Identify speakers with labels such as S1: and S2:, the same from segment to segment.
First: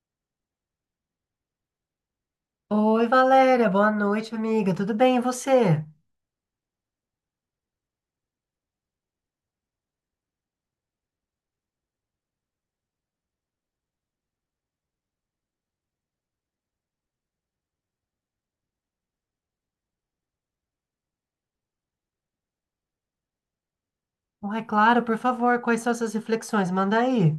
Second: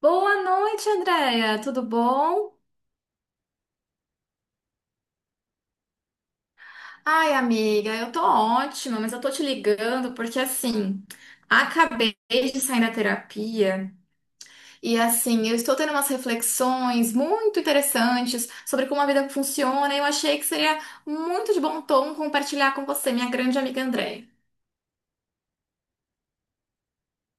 S1: Boa noite, Andréia. Tudo bom?
S2: Oi, Valéria, boa noite, amiga. Tudo bem, e você?
S1: Ai, amiga, eu tô ótima, mas eu tô te ligando porque assim, acabei de sair da terapia e assim, eu estou tendo umas reflexões muito interessantes sobre como a vida funciona e eu achei que seria muito de bom tom compartilhar com você, minha grande amiga Andréia.
S2: Ai, claro, por favor, quais são essas reflexões? Manda aí.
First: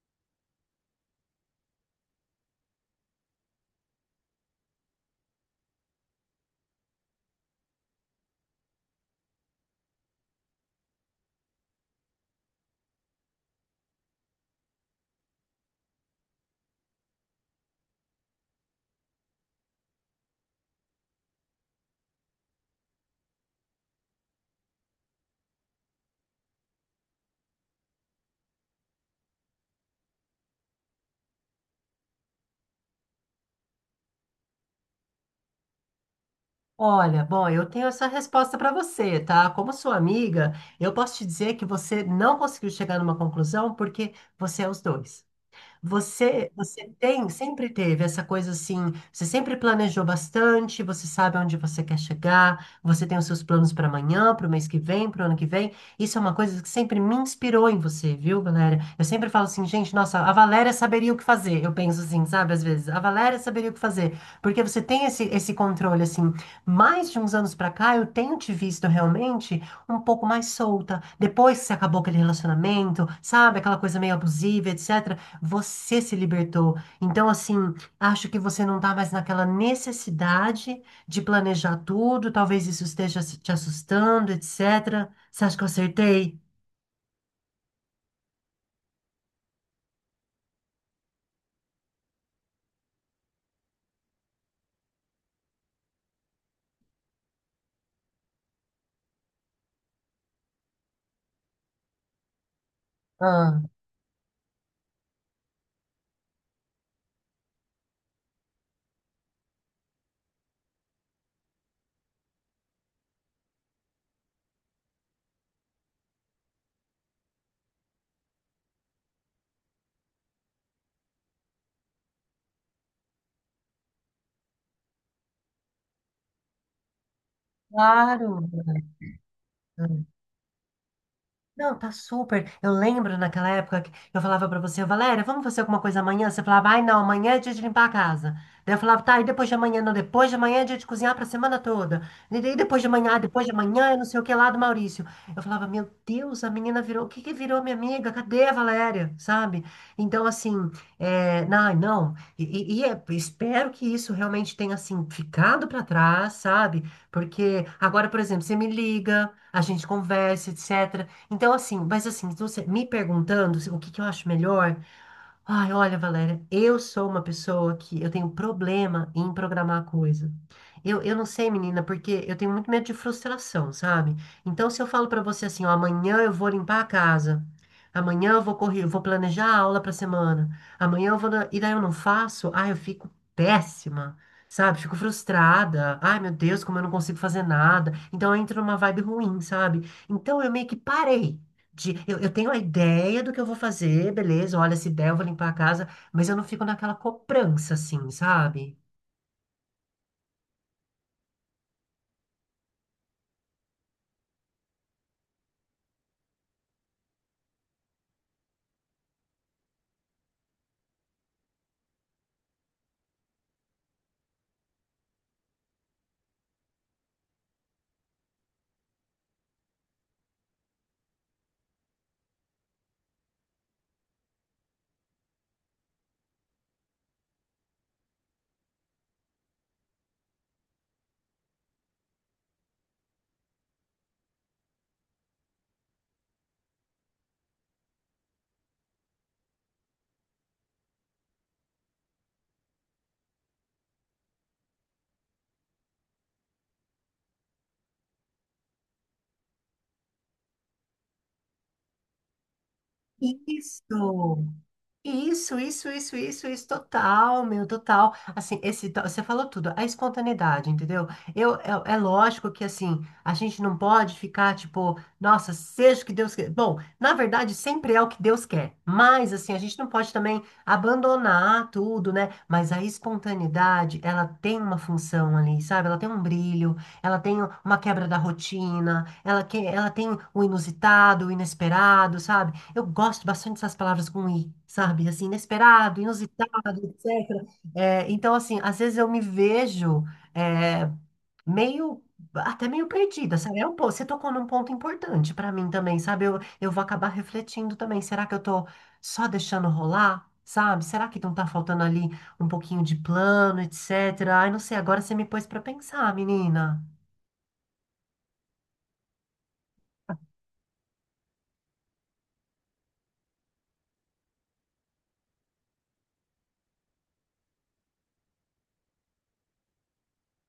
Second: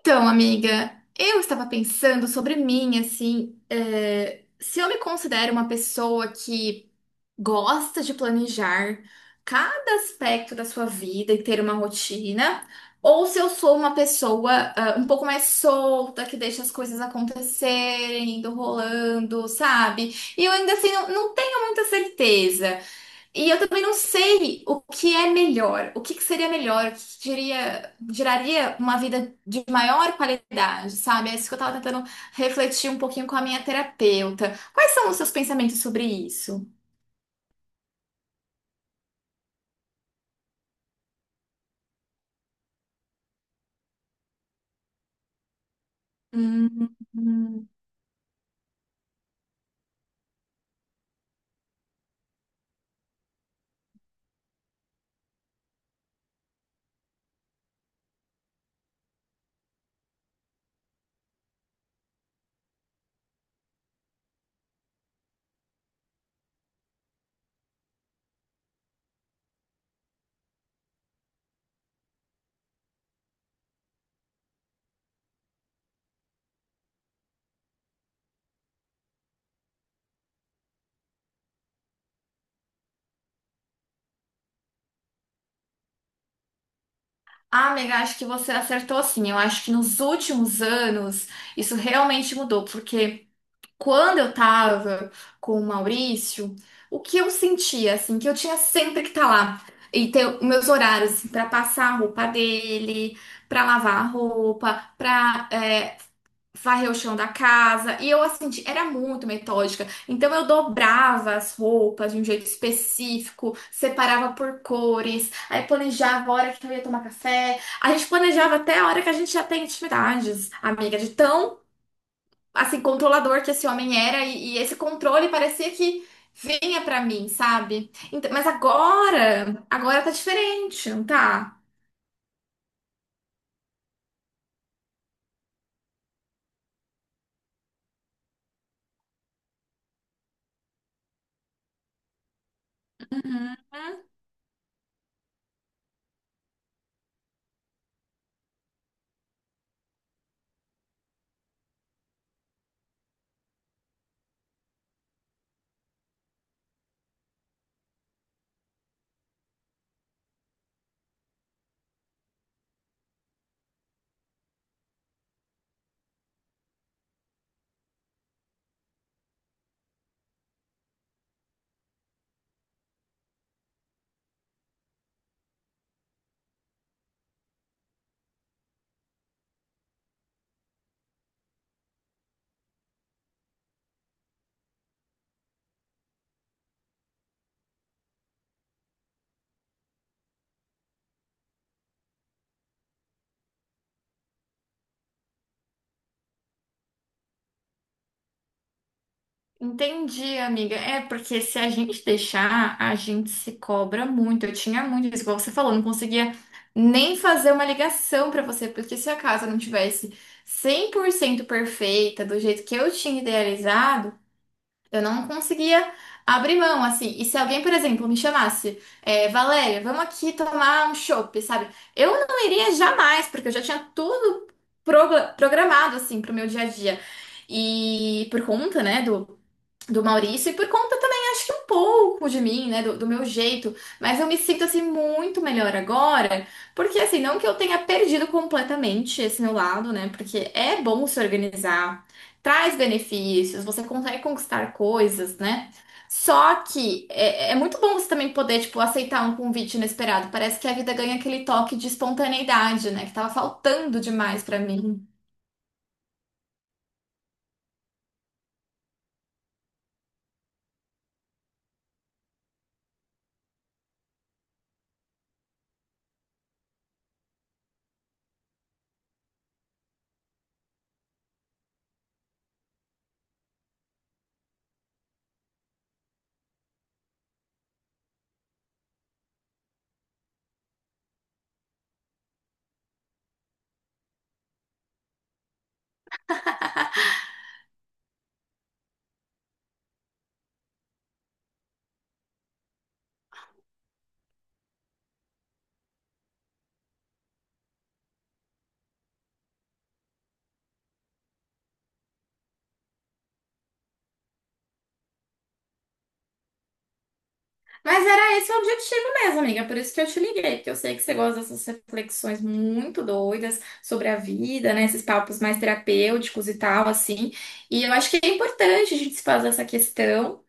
S1: Então, amiga, eu estava pensando sobre mim, assim, se eu me considero uma pessoa que gosta de planejar cada aspecto da sua vida e ter uma rotina, ou se eu sou uma pessoa, ah, um pouco mais solta, que deixa as coisas acontecerem, indo rolando, sabe? E eu ainda assim não tenho muita certeza. E eu também não sei o que é melhor, o que que seria melhor, o que que geraria uma vida de maior qualidade, sabe? É isso que eu tava tentando refletir um pouquinho com a minha terapeuta. Quais são os seus pensamentos sobre isso?
S2: Olha, bom, eu tenho essa resposta para você, tá? Como sua amiga, eu posso te dizer que você não conseguiu chegar numa conclusão porque você é os dois. Você
S1: Hum,
S2: tem, sempre
S1: hum.
S2: teve essa coisa assim, você sempre planejou bastante, você sabe onde você quer chegar, você tem os seus planos para amanhã, para o mês que vem, para o ano que vem. Isso é uma coisa que sempre me inspirou em você, viu, Valéria? Eu sempre falo assim, gente, nossa, a Valéria saberia o que fazer. Eu penso assim, sabe, às vezes, a Valéria saberia o que fazer, porque você tem esse controle assim. Mais de uns anos para cá, eu tenho te visto realmente um pouco mais solta. Depois que você acabou aquele relacionamento, sabe, aquela coisa meio abusiva, etc. Você se libertou. Então, assim, acho que você não está mais naquela necessidade de planejar tudo. Talvez isso esteja te assustando, etc. Você acha que eu acertei?
S1: Ah, amiga, acho que você acertou sim. Eu acho que nos últimos anos isso realmente mudou, porque. Quando eu tava com o Maurício, o que eu sentia, assim, que eu tinha sempre que estar tá lá e ter os meus horários, assim, pra passar a roupa dele,
S2: Ah,
S1: pra lavar a roupa, pra varrer o chão da casa. E eu, assim, era muito metódica. Então, eu dobrava as roupas de um jeito específico, separava por cores, aí planejava a hora que eu ia tomar café. A gente planejava até a hora que a gente já tem intimidades, amiga, de tão assim, controlador que esse homem era e esse controle parecia que vinha pra mim, sabe? Então,
S2: claro.
S1: mas agora, agora tá diferente, não tá?
S2: Não, tá super. Eu lembro naquela época que eu falava pra você, Valéria, vamos fazer alguma coisa amanhã? Você falava, ai não, amanhã é dia de limpar a casa. Daí eu falava, tá, e depois de amanhã? Não, depois de amanhã é dia de cozinhar pra semana toda. E daí depois de amanhã, ah, depois de
S1: Uhum.
S2: amanhã, eu não sei o que lá do Maurício. Eu falava, meu Deus, a menina virou, o que que virou minha amiga? Cadê a Valéria? Sabe? Então, assim, é, não. Espero que isso realmente tenha, assim, ficado pra trás, sabe? Porque agora, por exemplo, você me liga, a gente conversa, etc. Então, assim, mas assim, se você me perguntando o que que eu acho melhor, ai, olha, Valéria, eu sou uma pessoa que eu tenho problema em programar coisa. Eu não sei, menina, porque eu tenho muito medo de frustração, sabe? Então, se eu falo pra você assim, ó, amanhã eu vou limpar a casa, amanhã eu vou correr, eu vou planejar a aula pra semana, amanhã e daí eu não faço, ai, eu fico péssima. Sabe, fico frustrada. Ai, meu Deus, como eu não consigo fazer nada. Então, eu entro numa vibe ruim, sabe? Então eu meio que eu tenho a ideia do que eu vou fazer, beleza, olha, se der, eu vou limpar a casa, mas eu não fico naquela cobrança, assim, sabe?
S1: Entendi, amiga. É porque se a gente deixar, a gente se cobra muito. Eu tinha muito isso, igual você falou, não conseguia nem fazer uma ligação pra você, porque se a casa não tivesse 100% perfeita, do jeito que eu tinha idealizado, eu não conseguia abrir mão, assim. E se alguém, por exemplo, me chamasse, Valéria, vamos aqui tomar um chopp, sabe? Eu não iria jamais, porque eu já tinha tudo programado, assim, pro meu dia a dia. E por conta, né, do Maurício e por conta também, acho que um pouco de mim, né, do meu jeito, mas eu me sinto assim muito melhor agora, porque assim, não que eu tenha perdido completamente esse meu lado, né, porque é bom se organizar, traz benefícios, você consegue conquistar coisas, né? Só que é muito bom você também poder, tipo, aceitar um convite inesperado. Parece que a vida ganha aquele toque de espontaneidade, né? Que tava
S2: Isso!
S1: faltando demais pra mim.
S2: Isso, total, meu, total. Assim, você falou tudo, a espontaneidade, entendeu? Eu, é lógico que, assim, a gente não pode ficar, tipo, nossa, seja o que Deus quer. Bom, na verdade, sempre é o que Deus quer, mas, assim, a gente não pode também abandonar tudo, né? Mas a espontaneidade, ela tem uma função ali, sabe? Ela tem um brilho, ela tem uma quebra da rotina, ela tem o inusitado, o inesperado, sabe? Eu gosto bastante dessas palavras com i, sabe? Assim, inesperado, inusitado, etc. É, então, assim, às vezes eu me vejo é, meio, até meio perdida, sabe? Você tocou num ponto importante para mim também, sabe? Eu vou acabar refletindo também. Será que eu tô só deixando rolar, sabe? Será que não tá faltando ali um pouquinho de plano, etc? Ai, não sei, agora você me pôs para pensar, menina.
S1: Mas era esse o objetivo mesmo, amiga. Por isso que eu te liguei, porque eu sei que você gosta dessas reflexões muito doidas sobre a vida, né? Esses papos mais terapêuticos e tal, assim. E eu acho que é importante a gente se fazer essa questão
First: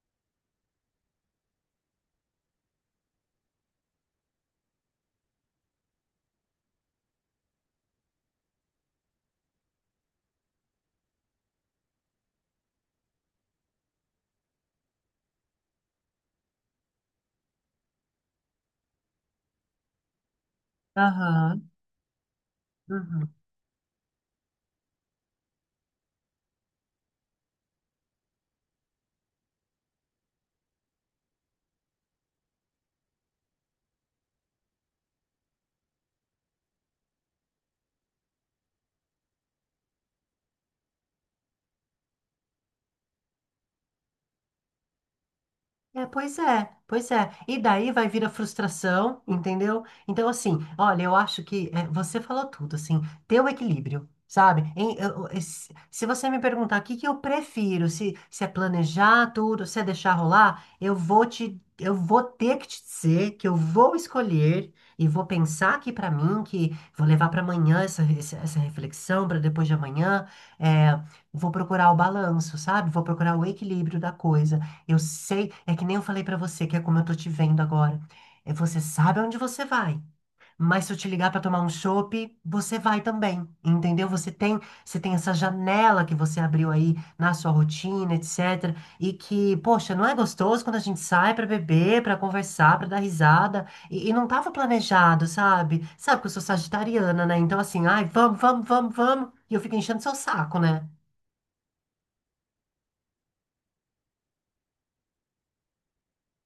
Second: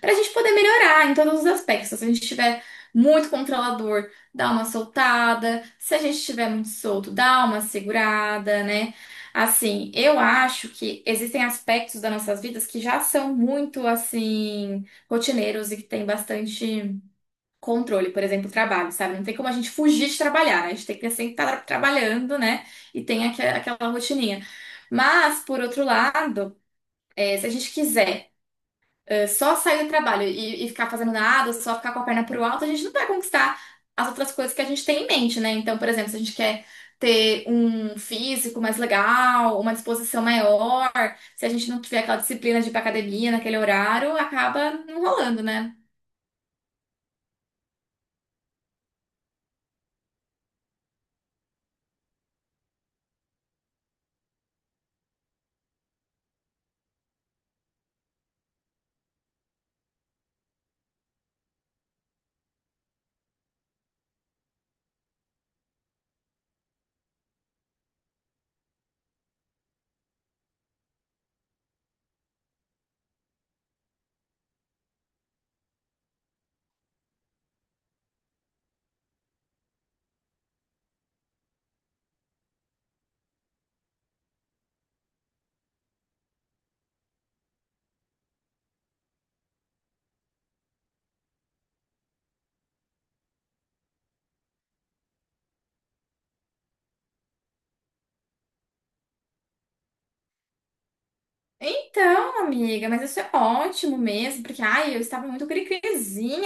S1: para a gente poder melhorar em todos os aspectos. Se a gente estiver muito controlador, dá uma soltada. Se a gente estiver muito solto, dá uma segurada, né? Assim, eu acho que existem aspectos das nossas vidas que já são muito, assim, rotineiros e que tem bastante controle, por exemplo, trabalho, sabe? Não tem como a gente fugir de trabalhar, né? A gente tem que sempre estar
S2: Aham.
S1: trabalhando, né? E tem
S2: Uhum.
S1: aquela rotininha. Mas, por outro lado, se a gente quiser só sair do trabalho e ficar fazendo nada, só ficar com a perna pro alto, a gente não vai conquistar as outras coisas que a gente tem em mente, né? Então, por exemplo, se a gente quer ter um físico mais legal, uma disposição maior, se a gente não tiver aquela disciplina de ir pra academia naquele horário, acaba não rolando, né?
S2: É, pois é, pois é. E daí vai vir a frustração, entendeu? Então, assim, olha, eu acho que é, você falou tudo, assim, ter o equilíbrio, sabe? Se você me perguntar o que que eu prefiro, se é planejar tudo, se é deixar rolar, eu vou ter que te dizer que eu vou escolher e vou pensar aqui pra mim, que vou levar pra amanhã essa reflexão, pra depois de amanhã, é, vou procurar o balanço, sabe? Vou procurar o equilíbrio da coisa. Eu sei, é que nem eu falei pra você, que é como eu tô te vendo agora. É, você sabe aonde você vai, mas se eu te ligar pra tomar um chopp, você vai também, entendeu? Você tem essa janela que você abriu aí na sua rotina, etc. E que, poxa, não é gostoso quando a gente sai pra beber, pra conversar, pra dar risada. E não tava planejado, sabe? Sabe que eu sou sagitariana, né? Então assim, ai, vamos, vamos, vamos, vamos. E eu fico enchendo seu saco, né?
S1: Então, amiga, mas isso é ótimo mesmo, porque ai, eu estava muito cri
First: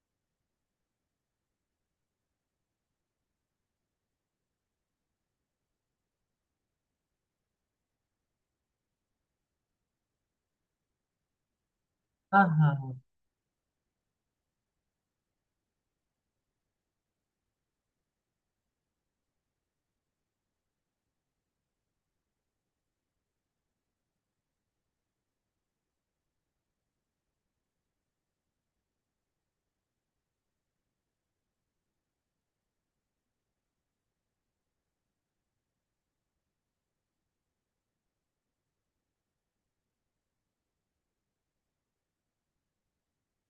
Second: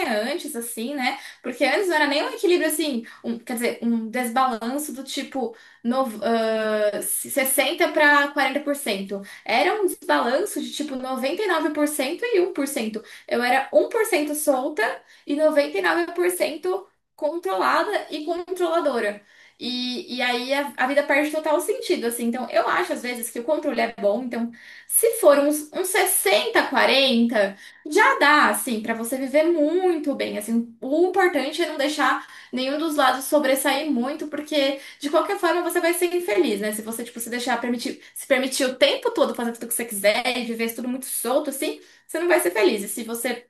S1: antes, assim, né? Porque antes não era nem um equilíbrio assim, quer dizer, um desbalanço do tipo 60 para quarenta por cento. Era um desbalanço de tipo noventa e nove por cento e um por
S2: Aham.
S1: cento Eu era 1% solta e 99% controlada e controladora. E aí a vida perde total sentido, assim. Então, eu acho às vezes que o controle é bom, então se for uns, uns 60, 40, já dá, assim, pra você viver muito bem, assim. O importante é não deixar nenhum dos lados sobressair muito, porque de qualquer forma você vai ser infeliz, né? Se você, tipo, se deixar permitir, se permitir o tempo todo fazer tudo que você quiser e viver tudo muito solto, assim, você não vai ser feliz. E se você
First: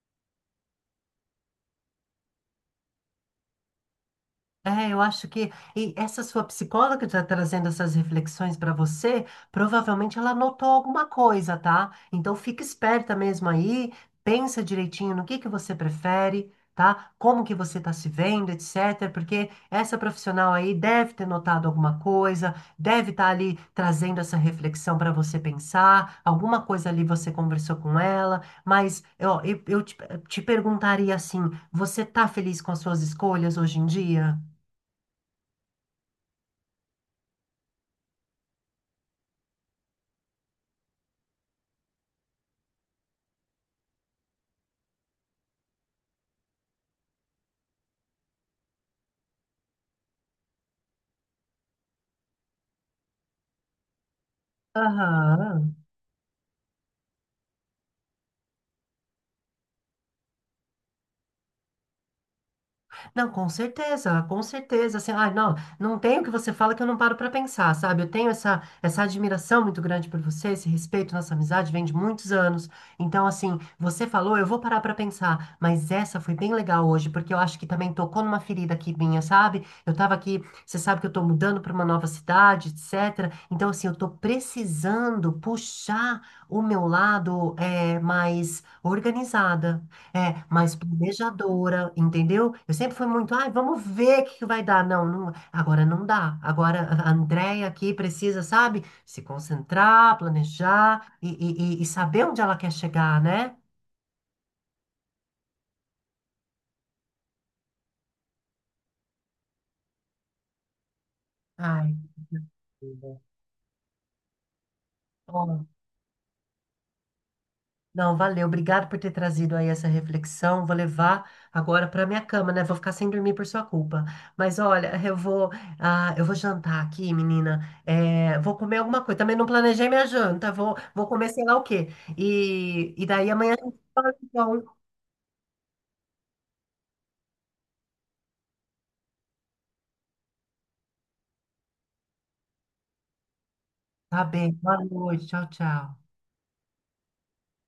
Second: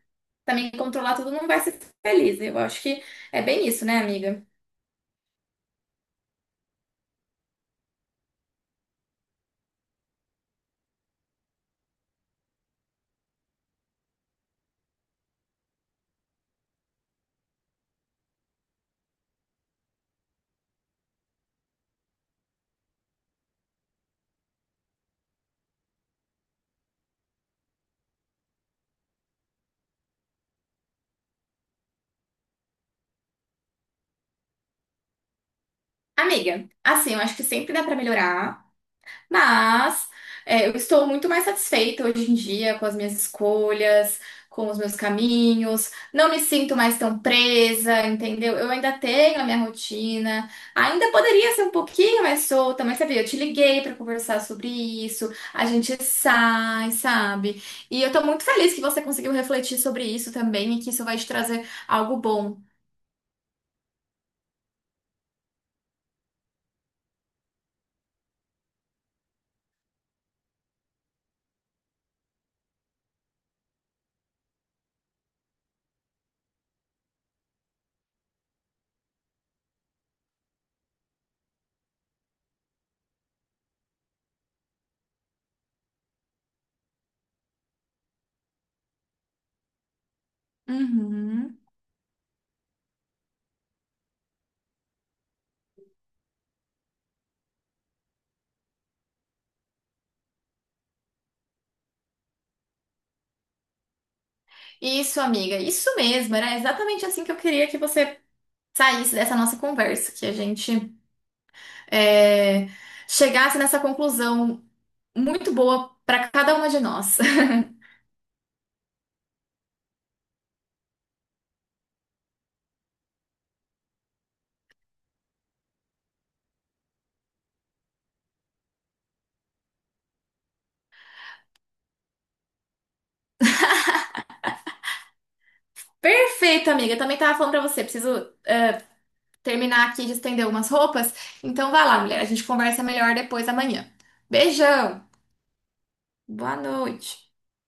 S1: também controlar tudo, não vai ser feliz. Eu acho que é bem isso, né, amiga?
S2: É, eu acho que e essa sua psicóloga que está trazendo essas reflexões para você, provavelmente ela notou alguma coisa, tá? Então fica esperta mesmo aí, pensa direitinho no que você prefere, tá? Como que você está se vendo, etc. Porque essa profissional aí deve ter notado alguma coisa, deve estar ali trazendo essa reflexão para você pensar, alguma coisa ali você conversou com ela, mas ó, te perguntaria assim, você tá feliz com as suas escolhas hoje em dia?
S1: Amiga, assim, eu acho que sempre dá pra melhorar. Mas eu estou muito mais satisfeita hoje em dia com as minhas escolhas, com os meus caminhos. Não me sinto mais tão presa, entendeu? Eu ainda tenho a minha rotina. Ainda poderia ser um pouquinho mais solta, mas sabe, eu te liguei para conversar sobre isso. A
S2: Aham.
S1: gente sai, sabe? E eu tô muito feliz que você conseguiu refletir sobre isso também e que isso vai te trazer algo bom.
S2: Não, com certeza, com certeza. Assim, ai, não, não tem o que você fala que eu não paro para pensar, sabe? Eu tenho essa admiração muito grande por você, esse respeito, nossa amizade vem de muitos anos. Então, assim, você falou, eu vou parar para pensar, mas essa foi bem legal hoje, porque eu acho que também tocou numa ferida aqui minha, sabe? Eu tava aqui, você sabe que eu tô mudando para uma nova cidade, etc. Então, assim, eu tô precisando puxar o meu lado é, mais organizada. É, mais
S1: Uhum.
S2: planejadora, entendeu? Eu sempre fui muito, ai, vamos ver o que que vai dar. Não, não, agora não dá. Agora a Andréia aqui precisa, sabe, se concentrar, planejar e saber onde ela quer chegar, né?
S1: Isso, amiga, isso mesmo. Era exatamente assim que eu queria que você saísse dessa nossa conversa, que a gente
S2: Ai,
S1: é, chegasse nessa conclusão muito
S2: ó,
S1: boa para cada uma de nós.
S2: não, valeu. Obrigado por ter trazido aí essa reflexão. Vou levar agora para minha cama, né? Vou ficar sem dormir por sua culpa. Mas olha, eu vou jantar aqui, menina. É, vou comer alguma coisa. Também não planejei minha janta. Vou comer sei lá o quê. E daí amanhã a gente fala, então.
S1: Perfeito, amiga. Eu também tava falando para você, preciso terminar aqui de estender algumas roupas. Então vai lá, mulher. A gente conversa melhor depois amanhã.
S2: Tá bem. Boa
S1: Beijão.
S2: noite. Tchau, tchau.
S1: Boa noite.